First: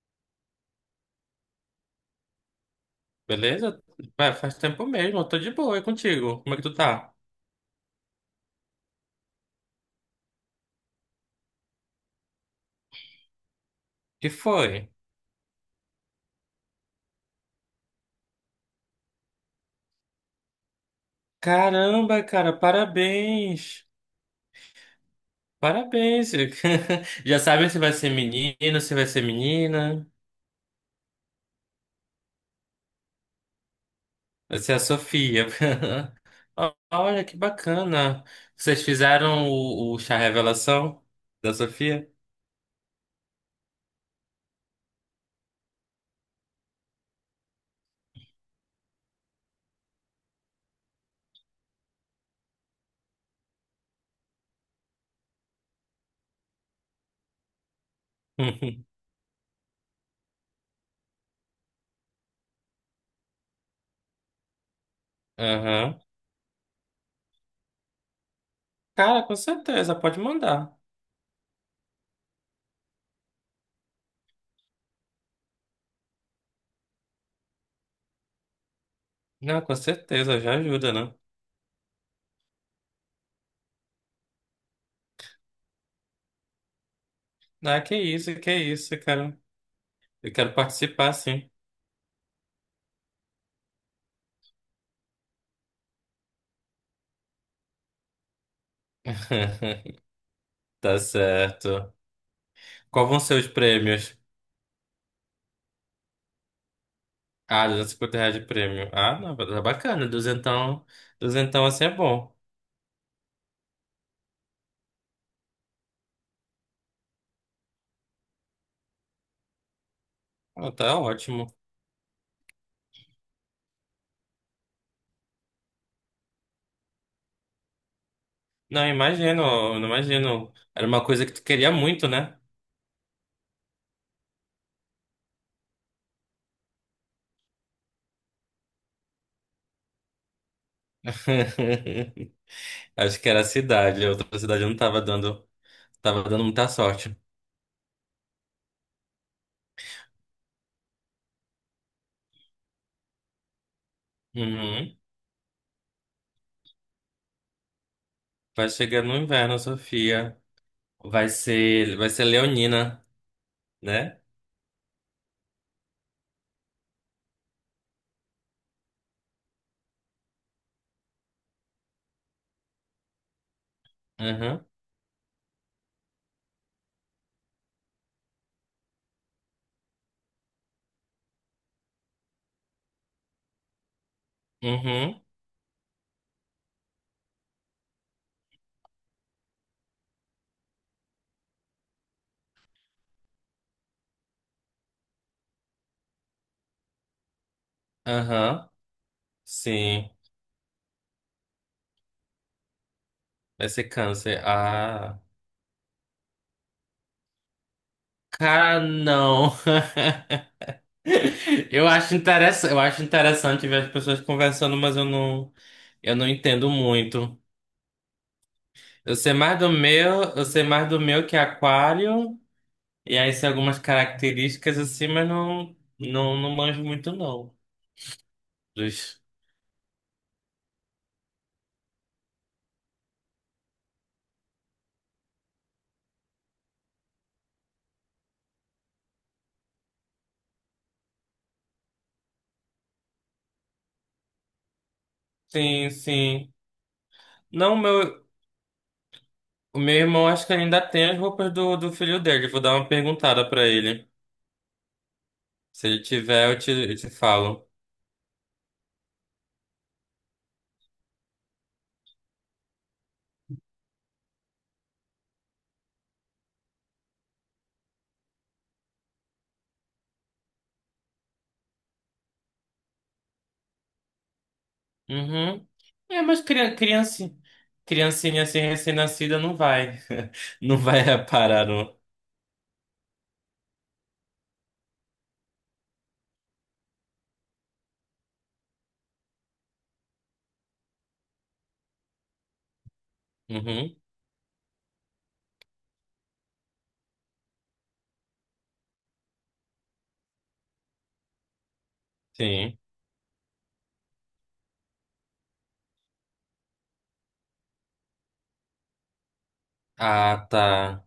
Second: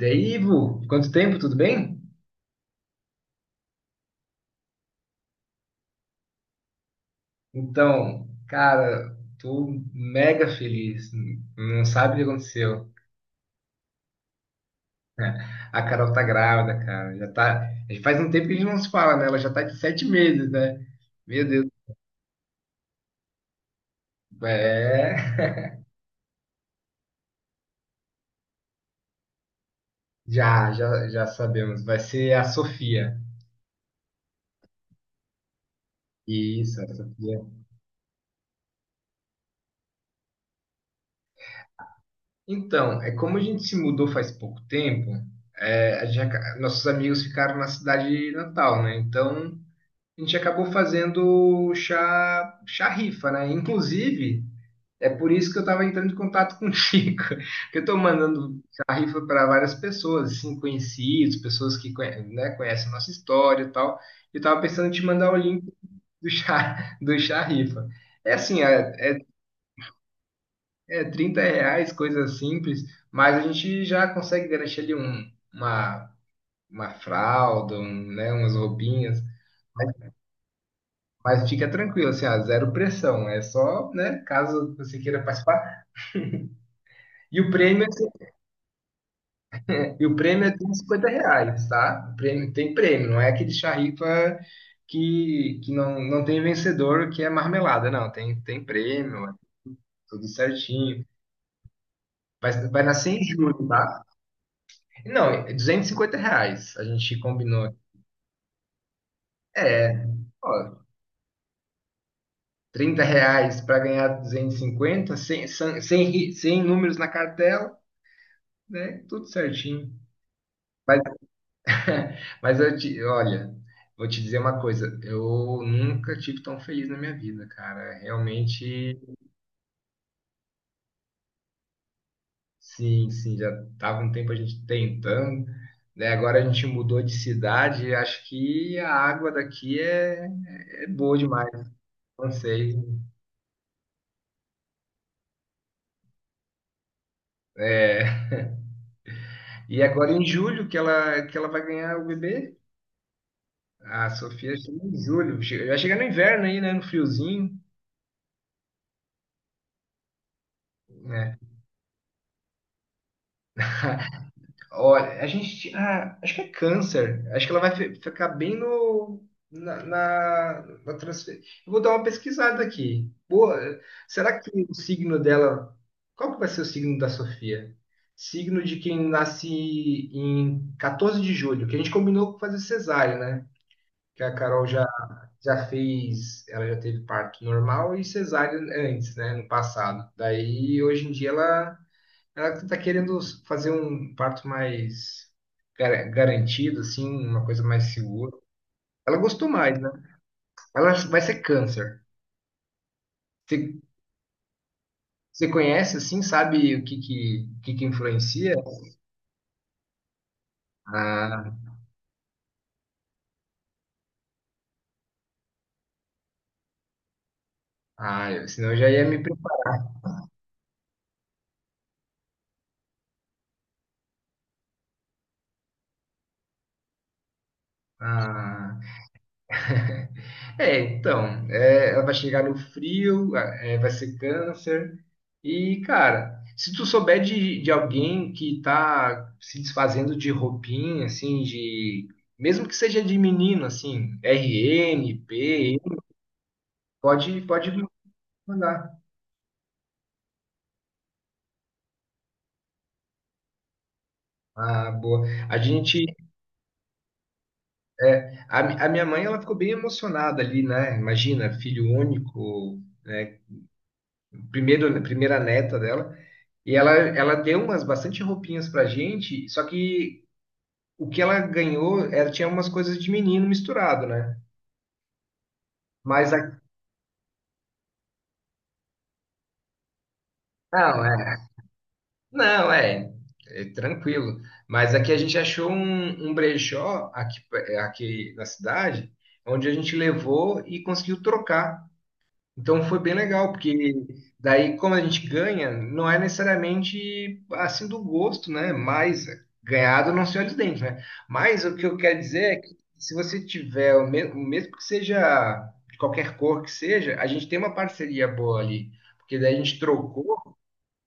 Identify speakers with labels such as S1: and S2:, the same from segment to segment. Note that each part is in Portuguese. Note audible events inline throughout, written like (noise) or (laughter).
S1: E aí, Ivo, quanto tempo, tudo bem?
S2: Beleza? Ué, faz tempo mesmo, eu tô de boa, é contigo. Como é que tu tá?
S1: Então, cara, tô mega feliz. Não sabe o que aconteceu.
S2: Que foi?
S1: (laughs) A Carol tá grávida, cara. Já tá. Faz um tempo que a gente não se fala, né? Ela já tá de 7 meses, né? Meu Deus.
S2: Caramba, cara, parabéns!
S1: É.
S2: Parabéns! (laughs) Já sabem se vai ser menino, se vai ser menina.
S1: Já sabemos. Vai ser a Sofia.
S2: Vai ser a Sofia. (laughs) Ó,
S1: Isso, a
S2: Olha que
S1: Sofia.
S2: bacana. Vocês fizeram o chá revelação da Sofia?
S1: Então, é como a gente se mudou faz pouco tempo, nossos amigos ficaram na cidade natal, né? Então. A gente acabou fazendo chá rifa, né? Inclusive, é por isso que eu estava entrando em contato com o Chico, (laughs) que eu estou mandando
S2: (laughs)
S1: chá rifa para várias pessoas, assim, conhecidos, pessoas que conhecem a nossa história e tal. Eu estava pensando em te mandar o link
S2: Aham.
S1: do chá, (laughs) do chá rifa. É assim,
S2: Cara, com certeza, pode mandar.
S1: é R$ 30, coisa simples, mas a gente já consegue garantir ali uma fralda, umas roupinhas.
S2: Não, com certeza, já ajuda, né?
S1: Mas fica tranquilo, assim, ó, zero pressão. É só, né, caso você queira participar. E o
S2: Ah,
S1: prêmio, é assim,
S2: que isso, cara.
S1: e o
S2: Eu
S1: prêmio é
S2: quero
S1: R$ 50
S2: participar, sim.
S1: reais, tá? Tem prêmio, não é aquele charripa que não tem vencedor, que é marmelada, não. Tem prêmio, é
S2: (laughs)
S1: tudo
S2: Tá
S1: certinho.
S2: certo.
S1: Vai
S2: Qual
S1: nascer
S2: vão
S1: em
S2: ser os
S1: julho, tá?
S2: prêmios?
S1: Não, é R$ 250, a gente
S2: Ah,
S1: combinou.
S2: R$ 250 de prêmio. Ah, não, tá
S1: É,
S2: bacana.
S1: ó,
S2: Duzentão, duzentão assim é bom.
S1: R$ 30 para ganhar 250, 100 números na cartela, né? Tudo certinho.
S2: Ah, tá ótimo.
S1: (laughs) Mas olha, vou te dizer uma coisa, eu nunca tive tão feliz na minha vida, cara.
S2: Não,
S1: Realmente,
S2: imagino, eu não imagino. Era uma coisa que tu queria muito, né?
S1: sim, sim, já tava um tempo a gente tentando, né? Agora a gente mudou de cidade, e acho que a água daqui é boa demais, não
S2: (laughs)
S1: sei.
S2: Acho que era a cidade. A outra cidade não tava dando, tava dando muita sorte.
S1: É, e agora em julho que ela vai ganhar o bebê, a Sofia chega em
S2: Uhum.
S1: julho. Vai chegar no inverno aí, né? No friozinho.
S2: Vai chegar no inverno, Sofia.
S1: Né?
S2: Vai ser Leonina, né?
S1: Olha, a gente. Ah, acho que é câncer. Acho que ela vai ficar bem no. Na transfer... Eu vou dar uma pesquisada aqui. Boa. Será que
S2: Uhum.
S1: o signo dela. Qual que vai ser o signo da Sofia? Signo de quem nasce em 14 de julho, que a gente combinou com fazer cesárea, né? Que a Carol já,
S2: Uhum.
S1: já fez. Ela já teve parto normal e cesárea antes, né? No passado. Daí, hoje em dia, ela. Ela tá querendo fazer um parto mais garantido, assim, uma coisa mais segura.
S2: Aham.
S1: Ela gostou mais, né?
S2: Sim.
S1: Ela vai ser câncer.
S2: Vai
S1: Você
S2: ser câncer. Ah.
S1: você conhece, assim, sabe o que que influencia?
S2: Cara, não. (laughs)
S1: Ah,
S2: Eu acho interessante ver as pessoas conversando, mas eu não entendo muito.
S1: ah, senão eu já ia
S2: Eu
S1: me...
S2: sei
S1: pre-
S2: mais do meu, eu sei mais do meu que é aquário, e aí sei algumas características assim, mas não, não, não manjo muito não.
S1: Ah,
S2: Dos-
S1: é, então, ela vai chegar no frio, vai ser câncer. E, cara, se tu souber de alguém que tá se desfazendo de roupinha, assim, de. Mesmo que seja de menino, assim, RN, P,
S2: Sim, sim.
S1: pode
S2: Não, meu,
S1: mandar.
S2: o meu irmão acho que ainda tem as roupas do filho dele. Vou dar uma perguntada pra ele.
S1: Ah, boa. A
S2: Se ele
S1: gente.
S2: tiver, eu te falo.
S1: A minha mãe, ela ficou bem emocionada ali, né? Imagina, filho único, né? Primeira neta dela. E ela deu umas bastante roupinhas pra gente, só que o que ela ganhou, ela tinha umas coisas de menino misturado, né?
S2: Uhum. É,
S1: Mas
S2: mas
S1: a...
S2: criança, criancinha assim recém-nascida não vai. (laughs) Não
S1: não,
S2: vai
S1: é,
S2: parar no.
S1: não, é tranquilo. Mas aqui a gente achou um brechó aqui na cidade, onde a gente levou e conseguiu trocar. Então foi bem legal, porque
S2: Uhum,
S1: daí como a gente ganha, não é necessariamente assim do gosto, né? Mas ganhado não se olha os dentes, né? Mas o que eu quero dizer é que
S2: sim.
S1: se você tiver, mesmo que seja de qualquer cor que seja, a gente tem uma parceria boa ali. Porque daí a gente trocou,
S2: Ah, tá.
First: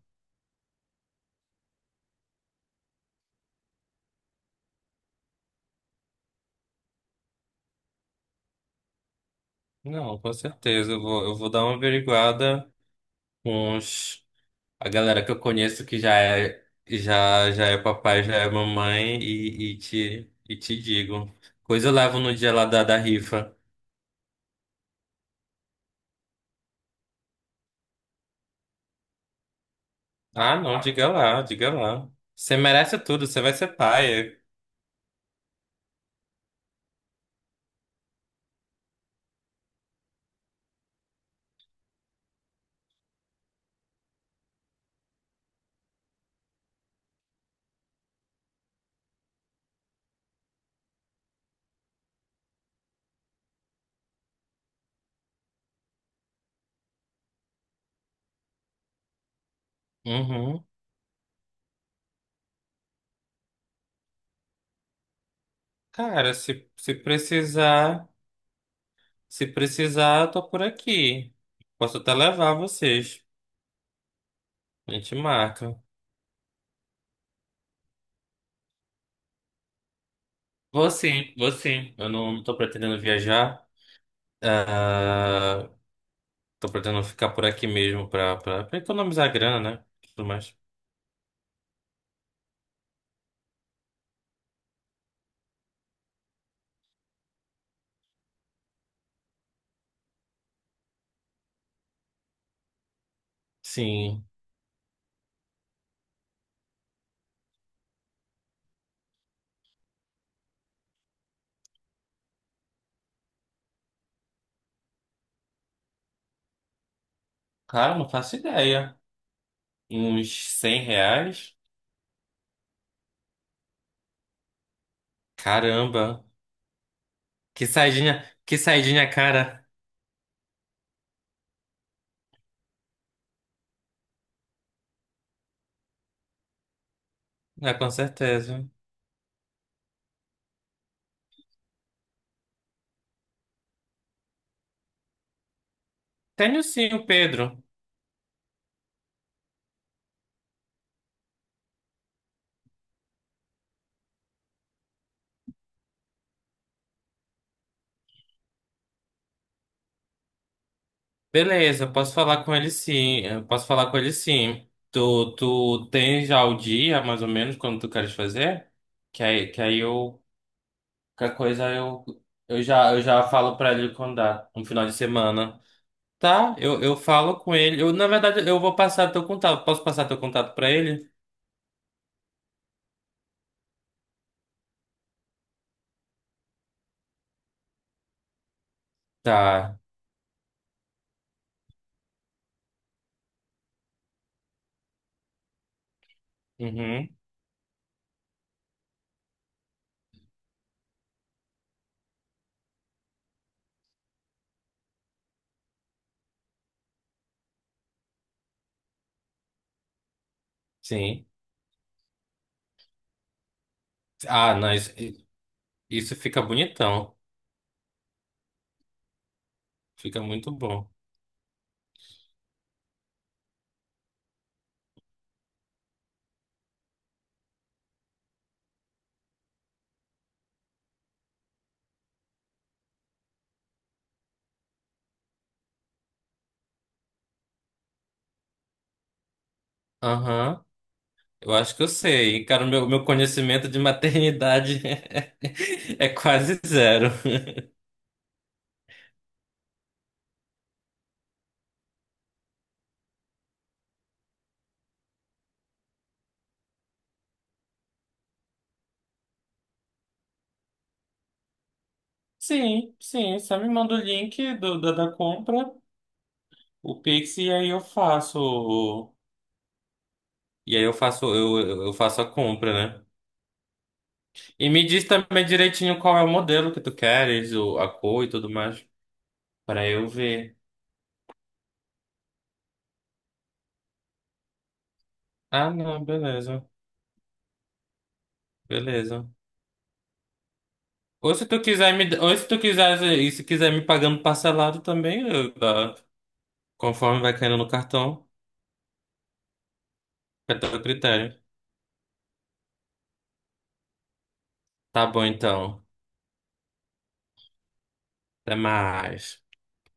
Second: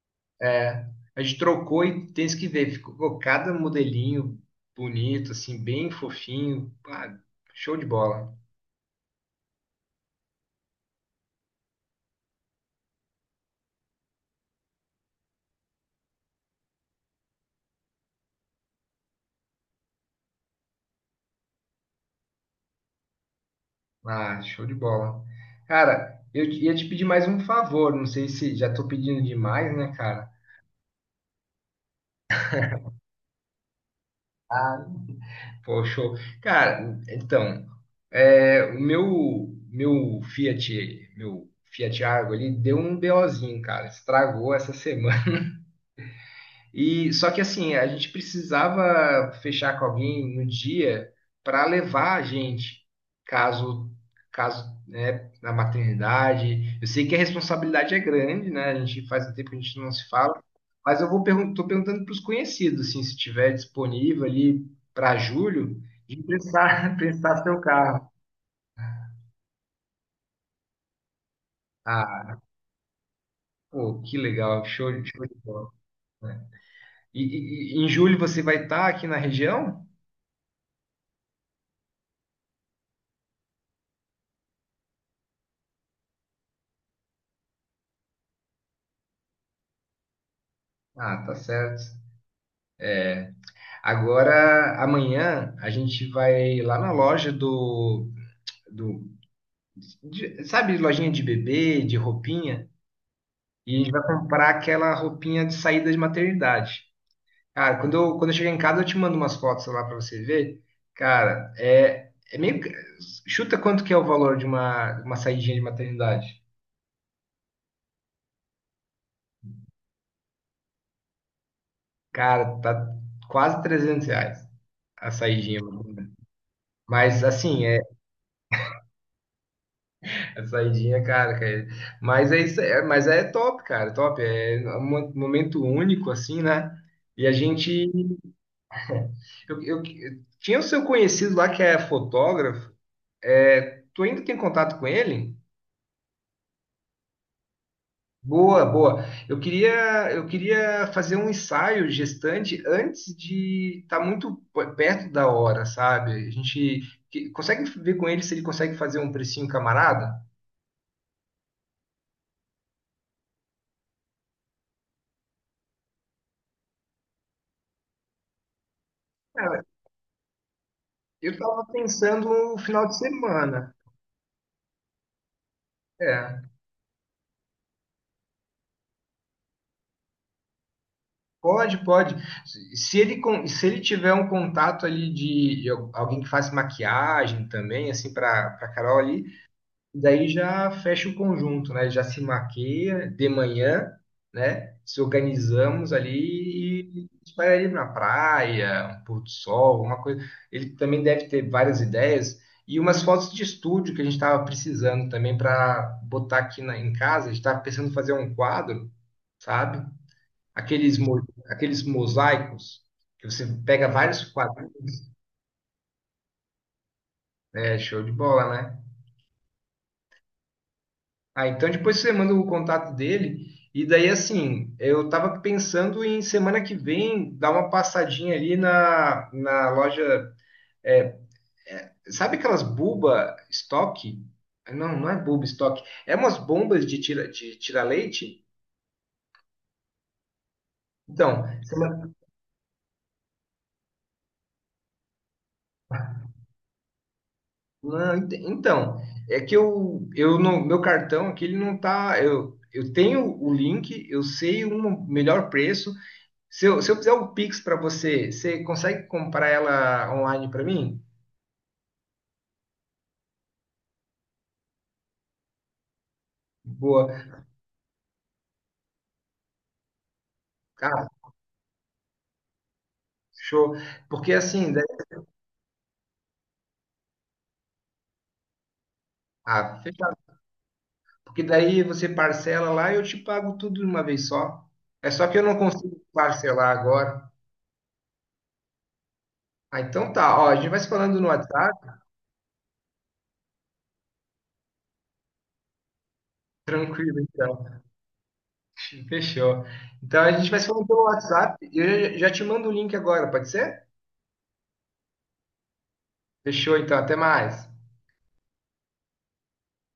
S1: a gente trocou e tem isso que ver, ficou cada modelinho bonito, assim, bem fofinho, pá, show de bola.
S2: Não, com certeza. Eu vou dar uma averiguada com a galera que eu conheço que já é, já, já é papai, já é mamãe e, e te digo. Coisa eu levo no dia lá da rifa.
S1: Ah, show de bola. Cara, ia te pedir mais um favor, não sei se já tô pedindo demais, né, cara?
S2: Ah, não, diga lá, diga lá. Você merece tudo, você vai ser pai.
S1: Ah, pô, show. Cara, então, o meu, meu Fiat Argo ali deu um BOzinho, cara. Estragou essa semana. E só que assim, a gente precisava fechar com alguém no dia para levar a gente, caso caso, né, na maternidade. Eu sei que a responsabilidade é grande, né? A gente faz um tempo que a gente não se fala,
S2: Uhum.
S1: mas eu vou pergun tô perguntando para os conhecidos, assim, se tiver disponível ali para julho, de
S2: Cara, se
S1: prestar (laughs) prestar seu
S2: precisar.
S1: carro.
S2: Se precisar, eu tô por aqui. Posso até
S1: Ah,
S2: levar vocês.
S1: pô, que legal, show,
S2: A gente
S1: show de bola.
S2: marca.
S1: Né? E em julho você vai estar aqui na região?
S2: Vou sim, vou sim. Eu não tô pretendendo viajar. Ah, tô pretendendo ficar por aqui mesmo pra, pra, pra economizar grana, né? Tudo mais.
S1: Ah, tá certo. Agora, amanhã, a gente vai lá na loja do sabe, lojinha de bebê, de roupinha, e a gente vai
S2: Sim.
S1: comprar aquela roupinha de saída de maternidade. Cara, quando eu chegar em casa, eu te mando umas fotos lá pra você ver. Cara, chuta quanto que é o valor de uma saidinha de maternidade.
S2: Cara, não faço ideia. Uns R$ 100?
S1: Cara, tá quase R$ 300 a saidinha.
S2: Caramba.
S1: Mas, assim,
S2: Que saidinha cara.
S1: a saidinha, cara, cara. Mas é isso, mas é top, cara, top. É um momento único, assim, né? E a
S2: É, com
S1: gente.
S2: certeza.
S1: Eu tinha o seu conhecido lá que é fotógrafo. É, tu ainda tem contato com ele?
S2: Tenho sim o Pedro.
S1: Boa, boa. Eu queria fazer um ensaio gestante antes de estar muito perto da hora, sabe? A gente consegue ver com ele se ele consegue fazer um precinho camarada?
S2: Beleza, eu posso falar com ele sim. Eu posso falar com ele sim. Tu tem já o dia, mais ou menos, quando tu queres fazer? Que aí, que
S1: Cara,
S2: aí eu.
S1: eu
S2: Qualquer
S1: tava
S2: coisa eu,
S1: pensando no
S2: eu
S1: final
S2: já,
S1: de
S2: eu já falo pra
S1: semana.
S2: ele quando dá, um final de semana.
S1: É.
S2: Tá, eu falo com ele. Eu, na verdade, eu vou passar teu contato. Posso passar teu contato pra ele?
S1: Pode, pode. Se ele tiver um contato ali alguém que faz maquiagem também, assim, para Carol ali,
S2: Tá.
S1: daí já fecha o conjunto, né? Já se maquia de manhã, né? Se organizamos ali
S2: Uhum.
S1: e a gente vai ali na praia, um pôr do sol, uma coisa. Ele também deve ter várias ideias e umas fotos de estúdio que a gente estava precisando também para botar aqui em casa. A gente estava pensando em fazer um quadro, sabe? Aqueles, mo-
S2: Sim.
S1: aqueles mosaicos que você pega vários
S2: Ah, não, isso,
S1: quadrinhos.
S2: isso fica bonitão.
S1: É, show de bola, né?
S2: Fica muito bom.
S1: Ah, então depois você manda o contato dele. E daí, assim, eu tava pensando em semana que vem dar uma passadinha ali na loja. é, sabe aquelas buba estoque? Não, não é buba estoque. É umas bombas de tira leite?
S2: Aham.
S1: Então,
S2: Eu acho que eu sei. Cara, o meu, meu conhecimento de maternidade (laughs) é, quase zero.
S1: não, então, é que eu não, meu cartão aqui ele não tá. Eu tenho o link, eu sei um melhor preço. Se eu fizer o Pix para você, você consegue comprar ela online para mim?
S2: Sim, sim. Só me manda o link do, da compra, o
S1: Boa.
S2: Pix, e aí eu faço. O- E aí eu
S1: Ah,
S2: faço, eu, eu faço a compra, né?
S1: show. Porque
S2: E
S1: assim,
S2: me
S1: daí,
S2: diz também direitinho qual é o modelo que tu queres, o, a cor e tudo mais, para eu
S1: fechado.
S2: ver.
S1: Porque daí você parcela lá e eu te pago tudo de uma vez só. É só que eu não
S2: Ah,
S1: consigo
S2: não, beleza,
S1: parcelar agora.
S2: beleza.
S1: Ah, então tá. Ó, a gente vai se falando no
S2: Ou se tu quiser
S1: WhatsApp.
S2: me, ou se tu quiser, e se quiser me pagando parcelado também, eu- tá,
S1: Tranquilo,
S2: conforme vai caindo
S1: então.
S2: no cartão.
S1: Fechou. Então a gente
S2: Fica
S1: vai se
S2: teu
S1: falando pelo
S2: critério.
S1: WhatsApp e eu já te mando o link agora, pode ser?
S2: Tá bom, então.
S1: Fechou, então, até mais.
S2: Até mais.